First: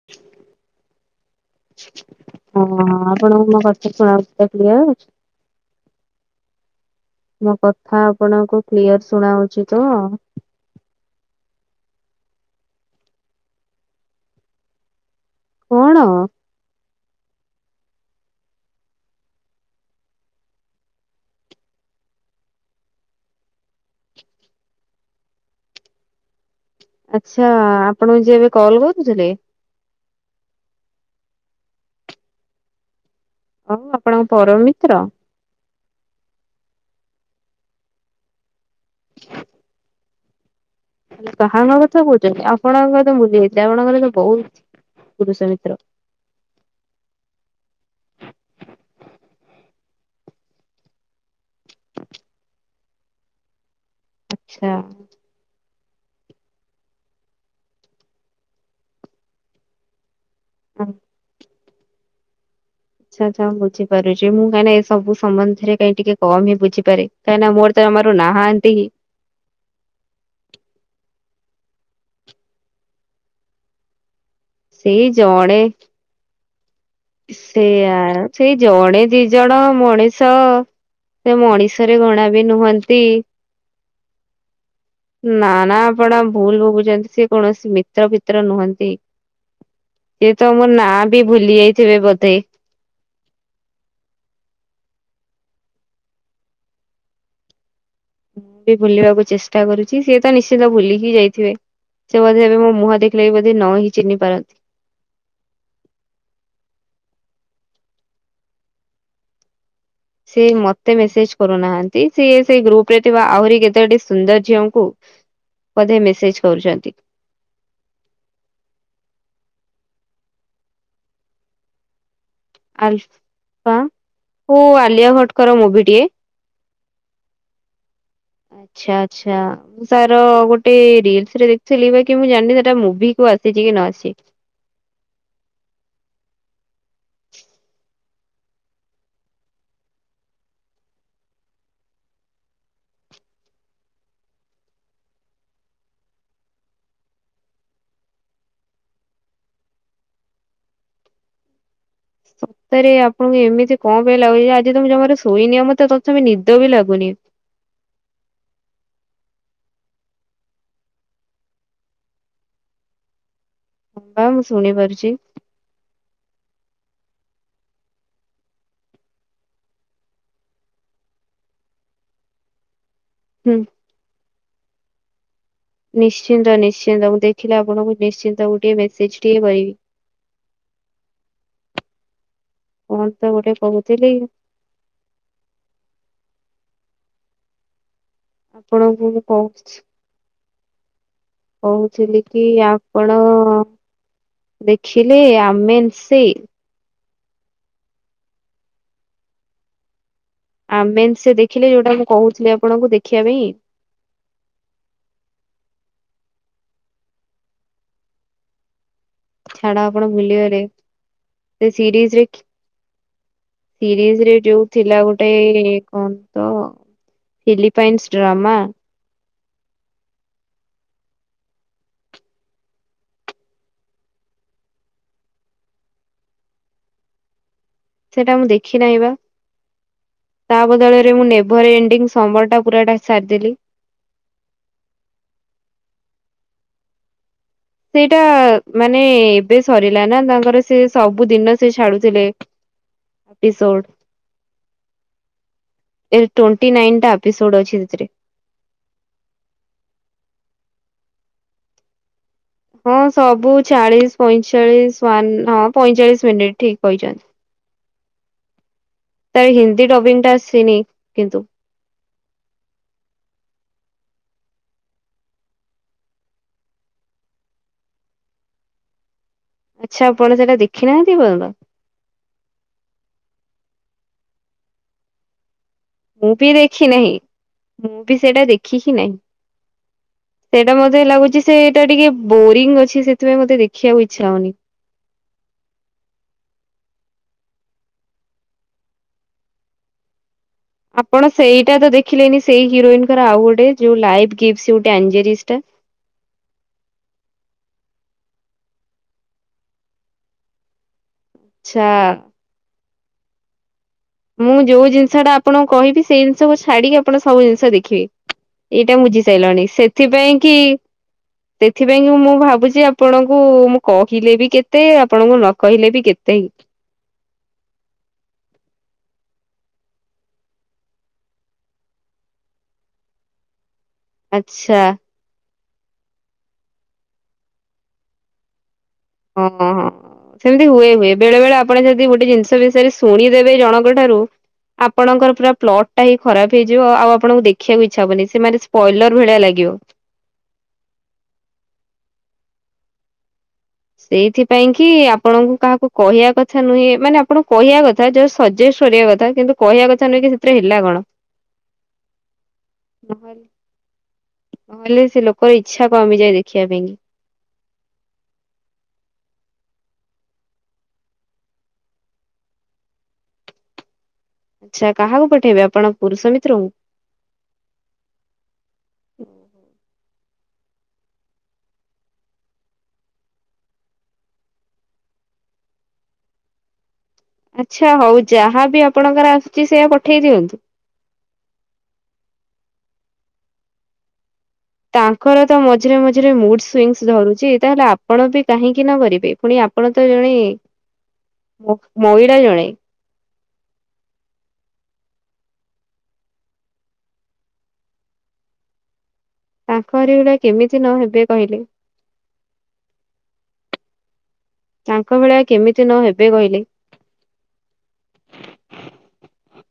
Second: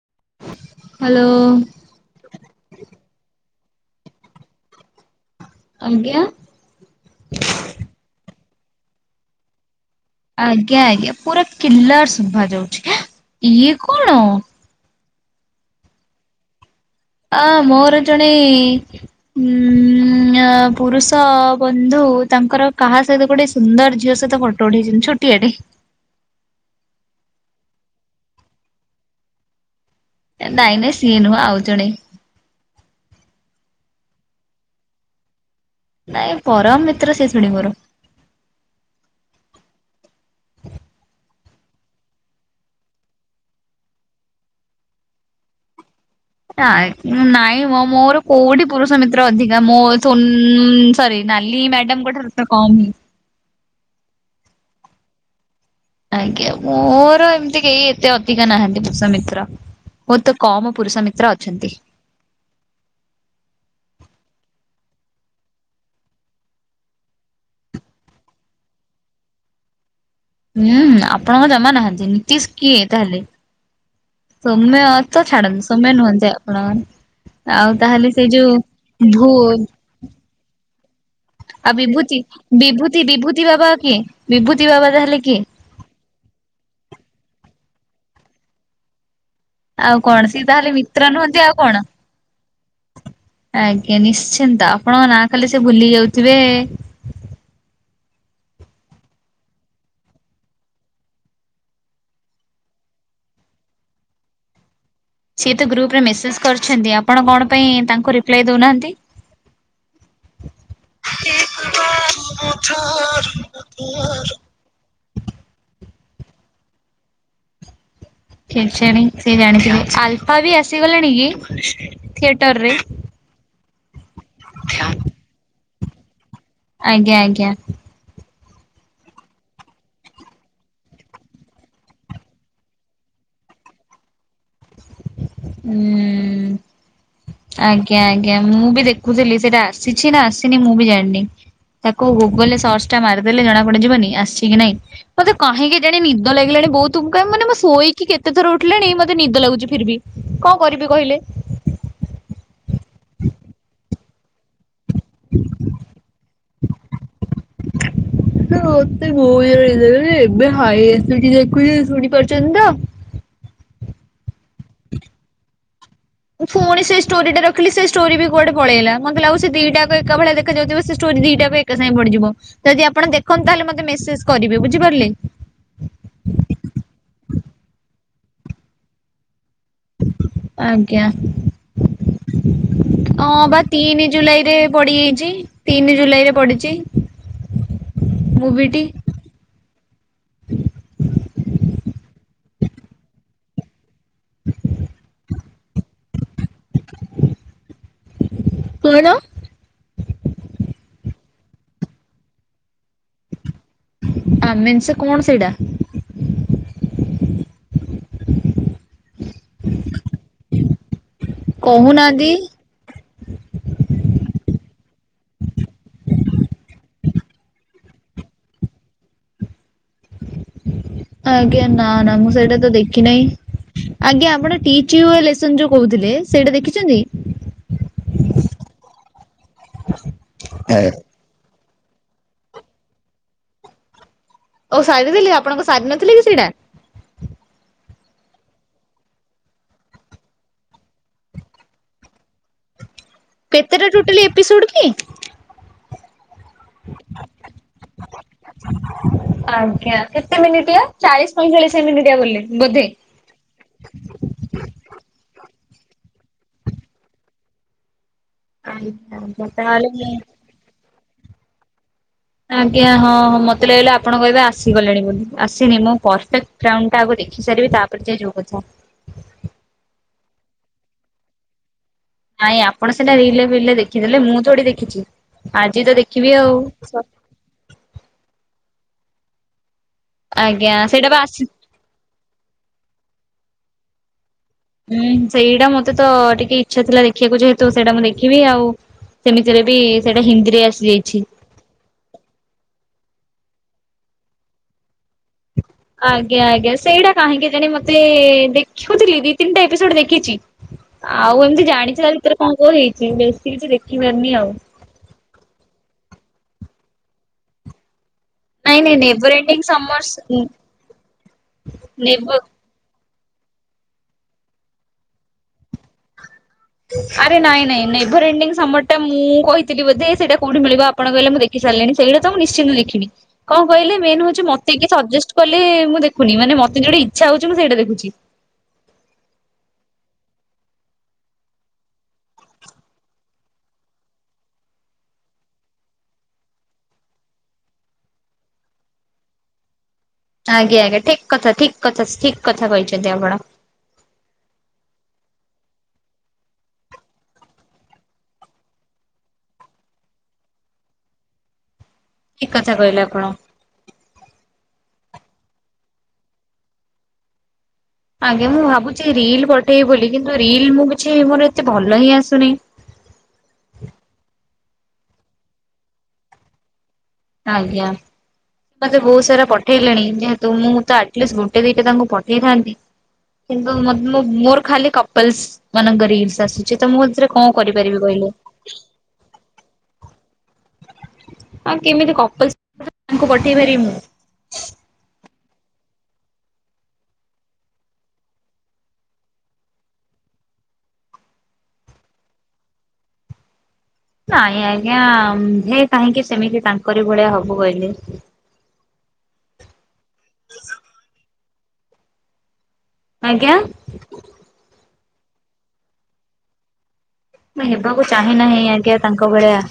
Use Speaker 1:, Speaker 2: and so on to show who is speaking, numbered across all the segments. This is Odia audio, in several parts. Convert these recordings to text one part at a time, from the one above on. Speaker 1: [inaudible]
Speaker 2: ହ୍ୟାଲୋ।
Speaker 1: ହଁ ଆପଣଙ୍କୁ ମୋ କଥା ଶୁଣାହଉଥିଲା କ୍ଲିୟର।
Speaker 2: ଆଜ୍ଞା।
Speaker 1: ମୋ କଥା ଆପଣଙ୍କୁ କ୍ଲିୟର ଶୁଣାହଉଚି ତ?
Speaker 2: ଆଜ୍ଞା ଆଜ୍ଞା ପୁରା କିଲାର ଶୁଭା ଯାଉଚି। ଇଏ କଣ!
Speaker 1: କଣ?
Speaker 2: ଅଁ ମୋର ଜଣେ ଉଁ ଅ ପୁରୁଷ ବନ୍ଧୁ ତାଙ୍କର କାହା ସହିତ ଗୋଟେ ସୁନ୍ଦର ଝିଅ ସହିତ ଫଟ ଉଠେଇଛନ୍ତି, ଛୋଟିଆଟେ।
Speaker 1: ଆଚ୍ଛା, ଆପଣଙ୍କୁ ଯିଏ ଏବେ କଲ୍ କରୁଥିଲେ।
Speaker 2: ନାଇଁ ନାଇଁ ସିଏ ନୁହଁ। ଆଉ ଜଣେ।
Speaker 1: ଆଉ ଆପଣଙ୍କ ପରମ୍ ମିତ୍ର।
Speaker 2: ନାଇଁ ପରମ ମିତ୍ର ସେ ଶୁଣିମୋର।
Speaker 1: ହେଲେ କାହାଙ୍କ କଥା କହୁଚନ୍ତି। ଆପଣଙ୍କର ତ ବୁଲି ଯାଇଥିଲେ, ଆପଣଙ୍କର ତ ବହୁତ ପୁରୁଷ ମିତ୍ର।
Speaker 2: ନାଇଁ। ନାଇଁ ମ। ମୋର କୋଉଠି ପୁରୁଷ ମିତ୍ର ଅଧିକା, ମୋ ଥୁଁ ସରି ନାଲି ମ୍ୟାଡାମ ଙ୍କ ଠାରୁ ତ କମ୍।
Speaker 1: ଆଚ୍ଛା।
Speaker 2: ଆଜ୍ଞା। ମୋର ଏମିତି କେହି ଏତେ ଅଧିକା ନାହାନ୍ତି ପୁରୁଷ ମିତ୍ର। ମୋର୍ ତ କମ
Speaker 1: ଆଚ୍ଛା
Speaker 2: ପୁରୁଷ ମିତ୍ର ଅଛନ୍ତି।
Speaker 1: ଆଚ୍ଛା ଆଚ୍ଛା, ମୁ ବୁଝିପାରୁଛି, ମୁଁ କାଁଇନା ଏ ସବୁ ସମ୍ବନ୍ଧରେ କାଇଁ ଟିକେ କମ୍ ହିଁ ବୁଝିପାରେ। କାହିଁନା ମୋର ତ ଜମାରୁ ନାହାନ୍ତି।
Speaker 2: ହୁଁ। ଆପଣଙ୍କ ଜମା ନାହାନ୍ତି। ନୀତିଶ କିଏ ତାହେଲେ? ସୌମ୍ୟ ଅ
Speaker 1: ସେଇ
Speaker 2: ତ
Speaker 1: ଜଣେ
Speaker 2: ଚ୍ଛାଡ଼ନ୍ତୁ, ସୌମ୍ୟ ନୁହଁନ୍ତି ଆପଣ
Speaker 1: ସେଇଆ। ସେଇ ଜଣେ ଦି
Speaker 2: ଭୁ
Speaker 1: ଜଣ ମଣିଷ ସେ ମଣିଷରେ ଗଣା ବି ନୁହନ୍ତି।
Speaker 2: ତିଇ ବାବା କିଏ? ବିଭୂତି ବାବା ଯାହ
Speaker 1: ନା ନା ଆପଣ ଭୁଲ ବୁଝନ୍ତି, ସେ କୌଣସି ମିତ୍ର ଫିତ୍ର ନୁହନ୍ତି।
Speaker 2: ଆଉ କଣ
Speaker 1: ସିଏ
Speaker 2: ସିଏ
Speaker 1: ତ
Speaker 2: ତାହେଲେ
Speaker 1: ମୋ ନା
Speaker 2: ମିତ୍ର
Speaker 1: ବି
Speaker 2: ନୁହନ୍ତି ଆଉ
Speaker 1: ଭୁଲି
Speaker 2: କଣ?
Speaker 1: ଯାଇଥିବେ ବଧେ।
Speaker 2: ଆଜ୍ଞା ନିଶ୍ଚିନ୍ତ। ଆପଣ ନାଁ ଖାଲି ସେ ଭୁଲି ଯାଉଥିବେ।
Speaker 1: ମୁଁ ବି ଭୁଲିବାକୁ ଚେଷ୍ଟା କରୁଛି। ସିଏ ତ ନିଶ୍ଚିିତ ଭୁଲିକି ଯାଇଥିବେ। ସେ ବୋଧେ ଏବେ ମୋ ମୁହଁ ଦେଖିଲେ ବଧେ ନହିିଁ ଚିହ୍ନି ପାରନ୍ତି।
Speaker 2: ସିଏ ତ ଗ୍ରୁପ ରେ ମେସେଜ କରିଛନ୍ତି, ଆପଣ କଣ ପାଇଁ ତାଙ୍କୁ ରିପ୍ଲାଏ ଦଉନାହାନ୍ତି?
Speaker 1: ସିଏ ମତେ ମେସେଜ କରୁନାହାନ୍ତି। ସିଏ ସେଇ ଗ୍ରୁପ ରେ ଥିବା ଆହୁରି କେତୋଟି ସୁନ୍ଦର ଝିଅଙ୍କୁ ବଧେ ମେସେଜ କରୁଛନ୍ତି।
Speaker 2: କେଜାଣି ସେ ଜାଣିଥିବେ? ଆଲଫା ବି ଆସିଗଲାଣି କି? ଥିଏଟର ରେ।
Speaker 1: ହ ଓ ଆଲିଆ ଭଟଙ୍କର ମୁଭି ଟିଏ।
Speaker 2: ଆଜ୍ଞା ଆଜ୍ଞା।
Speaker 1: ଆଚ୍ଛା ଆଚ୍ଛା। ମୁଁ ତାର ଗୋଟେ ରିଲସ ରେ ଦେଖଥିଲି, ବାକି ମୁଁ ଜାଣିନି ସେଟା ମୁଭି କୁ ଆସିଚି କି ନ ଆସିଚି।
Speaker 2: ହୁଁ। ଆଜ୍ଞା ଆଜ୍ଞା। ମୁଁ ବି ଦେଖୁଥିଲି, ସେଇଟା ଆସିଛି ନା ଆସିନି ମୁଁ ବି ଜାଣିନି। ତାକୁ ଗୁଗଲ ରେ ସର୍ଚ୍ଚ ଟା ମାରିଦେଲେ ଜଣା ପଡିଯିବନି, ଆସିଛି କି ନାଇଁ? ମତେ କାହିଁ କେଜାଣି ନିଦ ଲାଗିଲାଣି ବୋଉ ତୁମ୍, କ ମାନେ, ମୁଁ ଶୋଇକି କେତେଥର ଉଠିଲଣି ମତେ ନିଦ ଲାଗୁଛି ଫିର ବି। କଣ କରିବି କହିଲେ?
Speaker 1: ତାରେ ଆପଣଙ୍କୁ ଏମିତି କଣ ଲାଗୁଚି ଆଜି ତ ମେ ଜମାରୁ ଶୋଇନି ଆ ମତେ ତଥାପି ନିଦ ବି ଲାଗୁନି।
Speaker 2: ତ ମତେ ବହୁତ ଜ ହେ ଏବେ ହାଇ ଆସ ଦେଖୁଛି ଶୁଣି ପାରୁଛନ୍ତି ତ।
Speaker 1: ହମୁଁ ଶୁଣି ପାରୁଛି।
Speaker 2: ମୁଁ ପୁଣି ସେ ଷ୍ଟୋରିଟା ରଖିଲି ସେ ଷ୍ଟୋରୀ ବି କୁଆଡେ ପଳେଇଗଲା ମୋତେ ଲାଗୁଛି ଆଉ ସେ ଦିଟା ଏକାଭଳିଆ ଦେଖାଯାଉଥିବ ଷ୍ଟୋରୀ ଦିଟା ପାଇଁ ଏକା ସାଙ୍ଗେ ପଡିଯିବ ଯଦି ଆପଣ ଦେଖନ୍ତୁ
Speaker 1: ହୁଁ।
Speaker 2: ତାହେଲେ ମତେ ମେସେଜ କରିବେ ବୁଝିପାରିଲେ?
Speaker 1: ନିଶ୍ଚିନ୍ତ ନିଶ୍ଚିନ୍ତ ମୁଁ ଦେଖିଲି ଆପଣଙ୍କୁ ନିଶ୍ଚିନ୍ତ ଗୋଟିଏ ମେସେଜ ଟିଏ କରିବି।
Speaker 2: ଆଜ୍ଞା।
Speaker 1: କଣ ତ
Speaker 2: ହଁ
Speaker 1: ଗୋଟେ
Speaker 2: ବା ତିନି
Speaker 1: କହୁଥିଲି
Speaker 2: ଜୁଲାଇ ରେ ପଡିଯାଇଛି। ତିନି ଜୁଲାଇରେ ପଡ଼ିଛି।
Speaker 1: ଆପଣଙ୍କୁଁ ମୁଁ କହୁଛି। କହୁଥିଲି କି ଆପଣ? ଦେଖିଲେ ଆମେନ୍ ସି
Speaker 2: କଣ?
Speaker 1: ଆମେନ୍ସି ଦେଖିଲେ ଯୋଉଟା ମୁଁ କହୁଥିଲି ଆପଣଙ୍କୁ ଦେଖିବା ପାଇଁ।
Speaker 2: ଆମେନ୍ସି କଣ ସେଇଟା?
Speaker 1: ଛାଡ ଆପଣ ଭୁଲିଗଲେ ସେ ସିରିଜରେ
Speaker 2: କହୁନାହାନ୍ତି
Speaker 1: ସିରିଜରେ ଯୋଉ ଥିଲା ଗୋଟେ କଣ ତ? Philippines drama.
Speaker 2: ଆଜ୍ଞା ନା ନା ମୁଁ ସେଇଟା ତ ଦେଖି ନାହିଁ। ଆଜ୍ଞା ଆପଣ ଟିଚ ୟୁ ଲେସନ ଯୋଉ କହୁଥିଲେ ସେଇଟା ଦେଖିଛନ୍ତି?
Speaker 1: ସେଇଟା ମୁଁ ଦେଖିନାହିଁ ବା ତା ବଦଳରେ ମୁଁ ନେ ଭର ଏଣ୍ଡିଙ୍ଗ ସମରଟା ପୁରାଟା ସାରିଦେଲି।
Speaker 2: ଓ ସାରିଦେଲି ଆପଣଙ୍କ ସାରି ନଥିଲେ କି ସେଇଟା?
Speaker 1: ସେଇଟା ମାନେ ଏବେ ସରିଲା ନା ତାଙ୍କର ସେ ସବୁ ଦିନ ସେ ଛାଡୁଥିଲେ। ଏପିସୋଡ
Speaker 2: କେତେଟା ଟୋଟାଲ ଏପିସୋଡ କି?
Speaker 1: ଏ ଟ୍ବେଣ୍ଟି ନାଇନ ଟା ଏପିସୋଡ ଅଛି ସେଥିରେ।
Speaker 2: ଆଜ୍ଞା କେତେ ମିନିଟ୍ ଆ ଚାଳିଶ ପଇଁଚାଳିଶ ମିନିଟ୍ ବୋଲି ବୋଧେ।
Speaker 1: ହଁ ସବୁ ଚାଳିଶ ପଇଁଚାଳିଶ ୱାନ ହଁ ପଇଁଚାଳିଶ ମିନିଟ ଠିକ କହିଛନ୍ତି।
Speaker 2: ଆଜ୍ଞା
Speaker 1: ତା
Speaker 2: ଆଜ୍ଞା
Speaker 1: ହିନ୍ଦୀ
Speaker 2: ତାହେଲେ ମୁଁ
Speaker 1: ଟବିଂ ଟା ଆସିନି କିନ୍ତୁ।
Speaker 2: ଆଜ୍ଞା ହଁ ହଁ ମତେ ଲାଗିଲା ଆପଣ କହିବେ ଆସିଗଲେଣି ବୋଲି ଆସିନି ମୁଁ ପରଫେକ୍ଟ ବ୍ରାଉନଟା ଆକୁ ଦେଖି ସାରିବି ତାପରେ ଯାଇ ଯୋଉ କଥା।
Speaker 1: ଆଚ୍ଛା ଆପଣ ସେଟା ଦେଖିନାହାନ୍ତି ଏପର୍ଯ୍ଯନ୍ତ।
Speaker 2: ନାଇଁ ଆପଣ ସେଟା ରିଲରେ ଫିଲେ ଦେଖିଦେଲେ ମୁଁ ତଠି ଦେଖିଛି ଆଜି ତ ଦେଖ
Speaker 1: ମୁଁ ବି ଦେଖି ନାହିଁ ମୁଁ ବି ସେଇଟା ଦେଖି ହିଁ ନାହିଁ।
Speaker 2: ଆଜ୍ଞା
Speaker 1: ସେଇଟା ମତେ
Speaker 2: ବା
Speaker 1: ଲାଗୁଛି
Speaker 2: ଆସି
Speaker 1: ସେଇଟା ଟିକେ ବୋରିଙ୍ଗ ଅଛି ସେଥିପାଇଁ ମତେ ଦେଖିବାକୁ ଇଚ୍ଛା ହଉନି।
Speaker 2: ହୁଁ ସେଇଟା ମତେ ତ ଟିକେ ଇଚ୍ଛା ଥିଲା ଦେଖିବାକୁ ଯେହେତୁ ସେଇଟା ମୁଁ ଦେଖିବି ଆଉ ସେମିତିରେ ବି ସେଇଟା ହିନ୍ଦୀରେ ଆସ
Speaker 1: ଆପଣ ସେଇଟା ତ ଦେଖିଲେନି ସେଇ ହିରୋଇନଙ୍କର ଆଉ ଗୋଟେ ଯୋଉ ଲାଇଫ କିଗ ୱିଥ ଆଞ୍ଜେରିସଟା।
Speaker 2: ଆଜ୍ଞା ଆଜ୍ଞା ସେଇଟା କାହିଁକି ଜାଣି ମତେ ଦେଖୁଥିଲି ଦି ତିନିଟା ଏପିସୋଡ ଦେଖିଛି ଆଉ ଏମିତି
Speaker 1: ଆଚ୍ଛା
Speaker 2: ଜାଣିଛ ତା ଭିତରେ କଣ କଣ ହେଇଛି ବେଶୀ କିଛି ଦେଖିପାରନି।
Speaker 1: ମୁଁ ଯୋଉ ଜିନିଷଟା ଆପଣଙ୍କୁ କହିବି ସେଇ ଜିନିଷକୁ ଛାଡିକି ଆପଣ ସବୁ ଜିନିଷ
Speaker 2: ନାଇଁ
Speaker 1: ଦେଖିବେ।
Speaker 2: ନାଇଁ
Speaker 1: ଏଇଟା ବୁଝି
Speaker 2: ନେଭର ଏଣ୍ଡିଙ୍ଗ
Speaker 1: ସାରିଲଣି
Speaker 2: ସମର୍ସ
Speaker 1: ସେଥିପାଇଁ କି ସେଥିପାଇଁ କି
Speaker 2: ନେବ
Speaker 1: ମୁଁ ଭାବୁଛି? ଆପଣଙ୍କୁ ମୁଁ କହିଲେ ବି କେତେ ଆପଣଙ୍କୁ ନ କହିଲେ ବି କେତେ?
Speaker 2: ଆରେ ନାଇଁ ନାଇଁ ନେଭର ଏଣ୍ଡିଂ ସମର ଟା ମୁଁ କହିଥିଲି ବୋଧେ ସେଇଟା କୋଉଠି ମିଳିବ ଆପଣ କହିଲେ ମୁଁ ଦେଖି ଦେଖି ସାରିଲେଣି ସେଇଟା ତ ମୁଁ ନିଶ୍ଚିନ୍ତ ଦେଖିନି। କଣ କହିଲେ ମେନ ହଉଛି ମତେ
Speaker 1: ଆଚ୍ଛା
Speaker 2: କିଏ ସଜେଷ୍ଟ କଲେ ମୁଁ ଦେଖନ ମାନେ ମତେ ଯୋଉଟା ଇଚ୍ଛା ହଉଛି ମୁଁ ସେଇଟା ଦେଖୁଛି।
Speaker 1: ହଁ ହଁ ହଁ। ସେମିତି ହୁଏ ହୁଏ ବେଳେ ବେଳେ ଆପଣ ଯଦି ଗୋଟେ ଜିନିଷ ବିଷୟରେ ଶୁଣିଦେବେ ଜଣଙ୍କ ଠାରୁ ଆପଣଙ୍କର ପୁରା ପ୍ଲଟ୍ ଟା ହିଁ ଖରାପ ହେଇଯିବ ଆଉ ଆପଣଙ୍କୁ ଦେଖିବାକୁ ଇଚ୍ଛା ହବନି ସେମାନେ ବ୍ରଏଲର ଭଳିଆ ଲାଗିବ।
Speaker 2: ଆଜ୍ଞା ଆଜ୍ଞା ଠିକ୍ କଥା ଠିକ୍ କଥା ଠିକ୍ କଥା କହିଛନ୍ତି ଆପଣ।
Speaker 1: ସେଇଥିପାଇଁ କି ଆପଣଙ୍କୁ କାହାକୁ କହିବା କଥା ନୁହେଁ ମାନେ ଆପଣଙ୍କୁ କହିବା କଥା। ତାର ଯୋଉ ସଜେଷ୍ଟେ କରିବା କଥା କିନ୍ତୁ କହିବା କଥା ନୁହେଁ କି ସେଥିରେ ହେଲା କଣ।
Speaker 2: ଠିକ କଥା କହିଲେ ଆପଣ।
Speaker 1: ନହେଲେ ନହେଲେ ସେ ଲୋକର ଇଛା କମିଯଏ ଦେଖିବା ପାଇଁ।
Speaker 2: ଆଜ୍ଞା ମୁଁ ଭାବୁଚି ରିଲ୍ ପଠେଇବି ବୋଲି କିନ୍ତୁ ରିଲ୍ ମୁଁ କିଛି ମୋର ଏତେ ଭଲ ହିଁ ଆସୁନେହିଁ।
Speaker 1: ଆଚ୍ଛା କାହାକୁ ପଠେଇବେ ଆପଣ ପୁରୁଷ ମିତ୍ରଙ୍କୁ।
Speaker 2: ଆଜ୍ଞା। ମତେ ବହୁତ୍ ସାରା ପଠେଇଲେଣି ଯେହେତୁ ମୁଁ ତ ଆଟଲିଷ୍ଟି ଗୋଟେ ଦିଟା ତାଙ୍କୁ ପଠେଇଥାଆନ୍ତି। କିନ୍ତୁ ମୋତେ ମୁ ମୋ ମୋର ଖାଲି କପଲସ୍ ମାନଙ୍କ ରିଲସ୍ ଆସୁଛି ତ ମୁଁ ଏଥିରେ କଣ
Speaker 1: ଆଚ୍ଛା୍
Speaker 2: କରିପାରିବି
Speaker 1: ହଉ
Speaker 2: କହିଲେ?
Speaker 1: ଯାହାବି ଆପଣଙ୍କର ଆସୁଚି ସେଇଆା ପଠେଇ ଦିଅନ୍ତୁ।
Speaker 2: ଆଁ କେମିତି କପଲ୍ ସ୍ ତାଙ୍କୁ ପଠେଇ ପାରିବ ମୁୁ।
Speaker 1: ତାଙ୍କର ତ ମଝିରେ ମଝିରେ ମୁଡୁ ସୁଇଙ୍ଗିସ୍ ଧରୁଚି ତାହେଲେ ଆପଣ ବି କାହିଁକି ନ ଭରିବେ ପୁଣି ଆପଣ ଆପଣ ତ ଜଣେ ମ ମହିଳା ଜଣେ।
Speaker 2: ନାଇଁ ଆଜ୍ଞା ହେ କାହିଁକି ସେମିତି ତାଙ୍କରି ଭଳିଆ ହବୁ କହିଲେ।
Speaker 1: ତାଙ୍କରି ଭଳିଆ କେମିତି ନ ହେବେ କହିଲେ।
Speaker 2: ଆଜ୍ଞା।
Speaker 1: ତାଙ୍କ ଭଳିଆ କେମିତି ନହବେ କହିଲେ?
Speaker 2: ମୁଁ ହେବାକୁ ଚାହିଁ ନାହିଁ ଆଜ୍ଞା ତାଙ୍କ ଭଳିଆ।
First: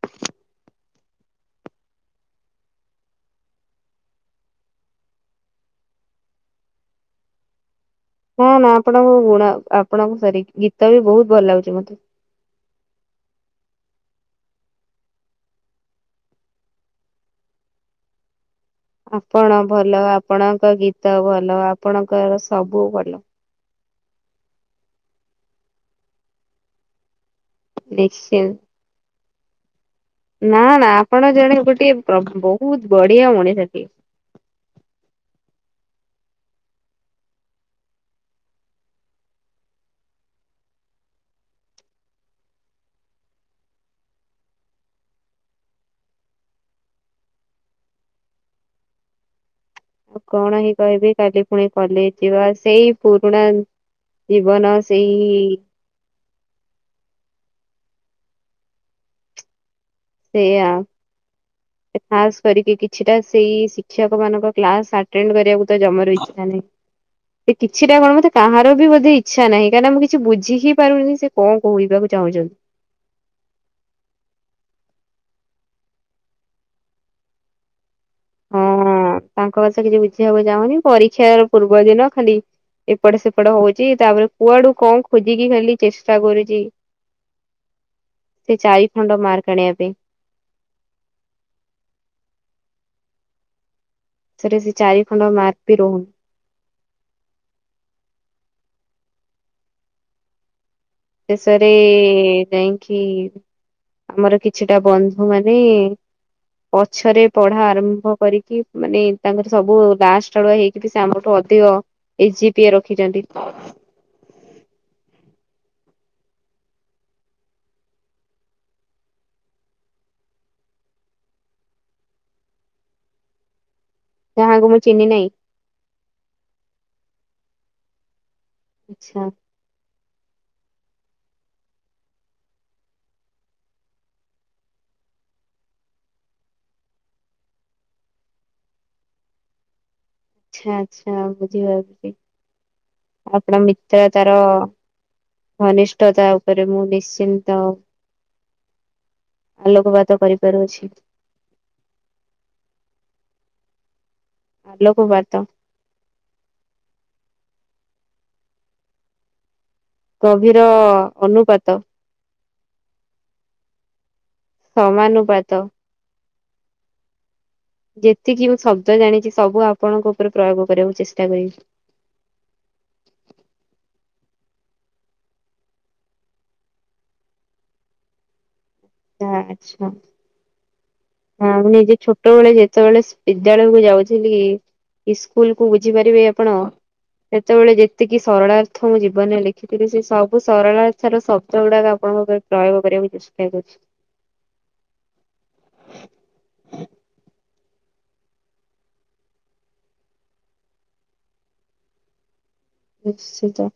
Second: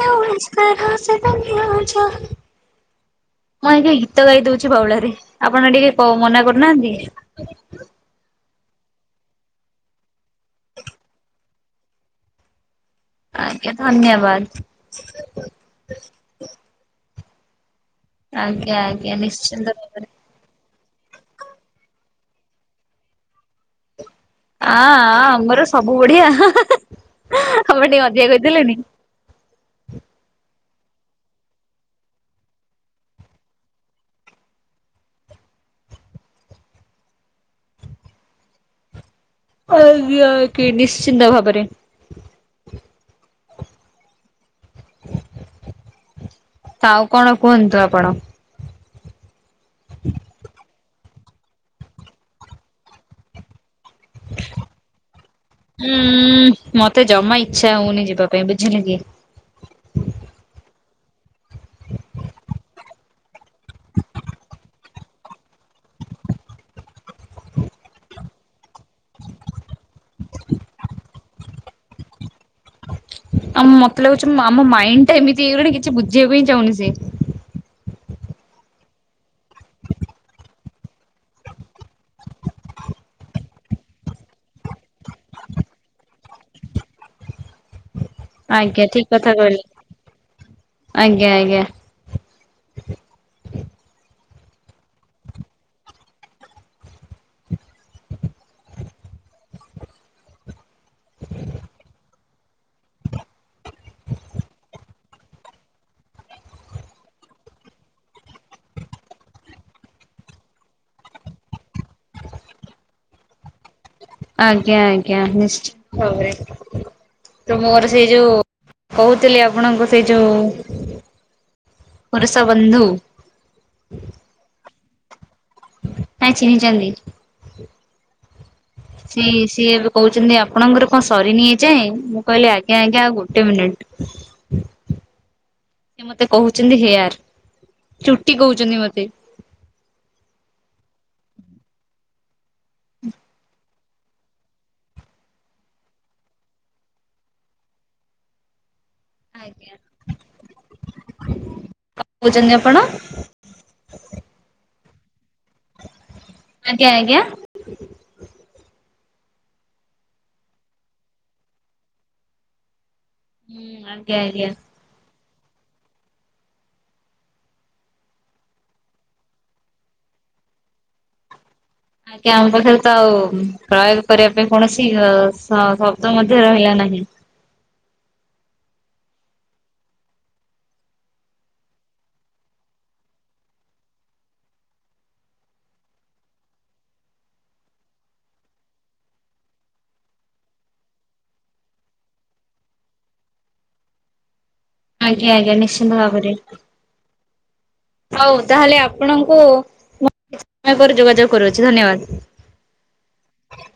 Speaker 2: ଜୋ ଇସ୍ଥତରା ସେ ଦୁନିଆ ଜହାଁ ମୁଁ ଆଜ୍ଞା ଗୀତ ଗାଇ ଦୋଉଚି ବାଉଳାରେ ଆପଣ ଟିକେ କ ମନା କରୁନାହାନ୍ତି।
Speaker 1: ନା ନା ଆପଣଙ୍କ ଗୁଣ ଆପଣଙ୍କୁ ସରି ଗୀତ ବି ବହୁତ୍ ଭଲ ଲାଗୁଚି ମତେ।
Speaker 2: ଆଜ୍ଞା ଧନ୍ୟବାଦେ। ଆଜ୍ଞା ଆଜ୍ଞା
Speaker 1: ଆପଣ
Speaker 2: ନିଶ୍ଚିନ୍ତ
Speaker 1: ଭଲ
Speaker 2: ଭାବରେ।
Speaker 1: ଆପଣଙ୍କ ଗୀତ ଭଲ ଆପଣଙ୍କର ସବୁ ଭଲ।
Speaker 2: ଆଁ ଆଁ ଆମର ସବୁ ବଢିଆ ହା ହା ହା ହା ଆପଣ ଟିକେ ଅଧିକା
Speaker 1: ନିଶ୍ଚିନ୍ତ
Speaker 2: କହିଦେଲେନି।
Speaker 1: ନା ନା ଆପଣ ଜଣେ ଗୋଟି ଏ ପ୍ରଗ ବହୁତ୍ ବଢିଆ ମଣିଷଟି ଏ।
Speaker 2: ଆଜ୍ଞା କି ନିଶ୍ଚିନ୍ତ ଭାବରେ। ଆଉ କଣ କୁହନ୍ତୁ ଆପଣ?
Speaker 1: ଆଉ କଣ ହିଁ କହିବି କାଲି ପୁଣି କଲେଜେ ଯିବା ସେଇ ପୁରୁଣା ଜିବନ ସେଇ
Speaker 2: ଉଁ ମତେ ଜମା ଇଚ୍ଛା ହଉନି ଯିବା ପାଇଁ ବୁଝିଲେ କି?
Speaker 1: ସେଇୟା। ଖାସ୍ କରିକି କିଛିଟା ସେଇ ଶିକ୍ଷକ ମାନଙ୍କ କ୍ଲାସ୍ ଆଟେଣ୍ଡେ କରିବାକୁ ତ ଜମାରୁ ଇଛା ନାହିଁ। ଏଇ କିଛିଟା କଣ ହୋଉଚି କାହାର ବି ବଧେଇ ଇଛା ନାହିଁ କାହିନା ମୁଁ କିଛି ବୁଝି ହି ପାରୁନି ସେ କଣ କହିବାକୁ ଚାହୁଁଛନ୍ତି?
Speaker 2: ଆମ ମତେ ଲାଗୁଚି ଆମ ମାଇଣ୍ଡି ଟା ଏମିତି ହେଇଗଲାଣି କିଛି ବୁଝିବା ପାଇଁ ଚାହୁଁନି ସିଏ।
Speaker 1: ହଁ ତାଙ୍କ କଥା କିଛି ବୁଝିବାକୁ ଚାହୁଁନି ପରୀକ୍ଷା ପୂର୍ବ ଦିନ ଖାଲି ଏପଟ ସେପଟ ହୋଉଚି ତାପରେ କୁଆଡୁ କଣ ଖୋଜିକି ଖାଲି ଚେଷ୍ଟା କରୁଚି। ସେ
Speaker 2: ଆଜ୍ଞା
Speaker 1: ଚାରି
Speaker 2: ଠିକ
Speaker 1: ଖଣ୍ଡ
Speaker 2: କଥା
Speaker 1: ମାର୍କ
Speaker 2: କହିଲେ
Speaker 1: ଆଣିବା ପାଇଁ।
Speaker 2: ଆଜ୍ଞା ଆଜ୍ଞା।
Speaker 1: ସେଠି ସେ ଚାରି ଖଣ୍ଡ ମାର୍କ ବି ରହୁନି। ଶେଷରେ ଏ ଯାଇକି ଆମର କିଛିଟା ବନ୍ଧୁ ମାନେ ପଛରେ ପଢା ଆରମ୍ଭ କରିକି ମାନେ ତାଙ୍କର ସବୁ ଲାଷ୍ଟର ହେଇକି ସେଟି ସେ ଆମର ତ ଅଧିକ ଏଇଜି ପିଏ ରଖିଛନ୍ତି।
Speaker 2: ଆଜ୍ଞା ଆଜ୍ଞା ନିଶ୍ଚତ ଭାବରେ। ତମେ ଘର ସେଇ ଯୋଉ କହୁଥିଲି ଆପଣଙ୍କୁ ସେଇ ଯୋଉ ପରେସ ବନ୍ଧୁ।
Speaker 1: ଯାହାଙ୍କୁ ମୁଁ ଚହ୍ନି ନେଇଁ।
Speaker 2: କାଇଁ ଚିହ୍ନି ଚନ୍ତି।
Speaker 1: ଆଚ୍ଛା
Speaker 2: ଇସ୍‌ ଇଏବି କହୁଛନ୍ତି ଆପଣଙ୍କର କଣ ସରିନି ଏଯାଏଁ ମୁଁ କହିଲି ଆଜ୍ଞା ଆଜ୍ଞା ଆଉ ଗୋଟେ ମିନିଟ୍। ସେ ମତେ କହୁଛନ୍ତି ହେୟାର ଚୁଟି କହୁଛନ୍ତି ମତେ।
Speaker 1: ଆଛା ଆଛା ବୁଝିପାରୁଛି ଆପଣ ମିତ୍ର ତାର ଘନିଷ୍ଠତା ଉପରେ ମୁଁ ନିଶ୍ଚିନ୍ତ। ଆଲୋକପାତ କରିପାରୁଅଛି।
Speaker 2: କଣ କହୁଛନ୍ତି ଆପଣ?
Speaker 1: ଆଲୋକପାତ।
Speaker 2: ଆଜ୍ଞା ଆଜ୍ଞା।
Speaker 1: ଗଭୀର ଅନୁପାତ।
Speaker 2: ହୁଁ ଆଜ୍ଞା ଆଜ୍ଞା।
Speaker 1: ସମାନୁପାତ। ଯେତିକି ମୁଁ ଶବ୍ଦ ଜାଣିଛି ସବୁ ଆପଣଙ୍କ ଉପରେ ପ୍ରୟୋଗ କରିବାକୁ ଚେଷ୍ଟା କରିବି।
Speaker 2: ଆଜ୍ଞା ଆମ ପାଖରେ ତ ଆଉ ପ୍ରୟୋଗ କରିବା ପାଇଁ କୌଣସି ଅ ଶବ୍ଦ ମଧ୍ୟ ରହିଲା ନାହିଁ।
Speaker 1: ତା ଆଛା। ହଁ ମୁ ନିଜେ ଛୋଟ ବେଳେ ଯେତେବେଳେ ବିଦ୍ୟାଳୟକୁୁ ଯାଉଥିଲି ଇସ୍କୁଲକୁୁ ବୁଝିପାରିବେ ଆପଣ। ସେତେବେଳେ ଯେତିକି ସରଳାର୍ଥ ମୁଁ ଜୀବନରେ ଲେଖିଥିଲି ସେ ସବୁ ସରଳା ଅର୍ଥର ଶବ୍ଦ ଗୁଡାକ ଆପଣଙ୍କ ପାଖ ପ୍ରୟୋଗ କରିବାକୁ ଚେଷ୍ଟା କରୁଛି।
Speaker 2: ଆଜ୍ଞା ଆଜ୍ଞା ନିଶ୍ଚିନ୍ତ ଭାବରେ। ହଉ ତାହେଲେ ଆପଣଙ୍କୁ ମୁଁ ସମୟ ପରେ ଯୋଗାଯୋଗ କରୁଅଛି ଧନ୍ୟବାଦ।
Speaker 1: ନିଶ୍ଚିତ।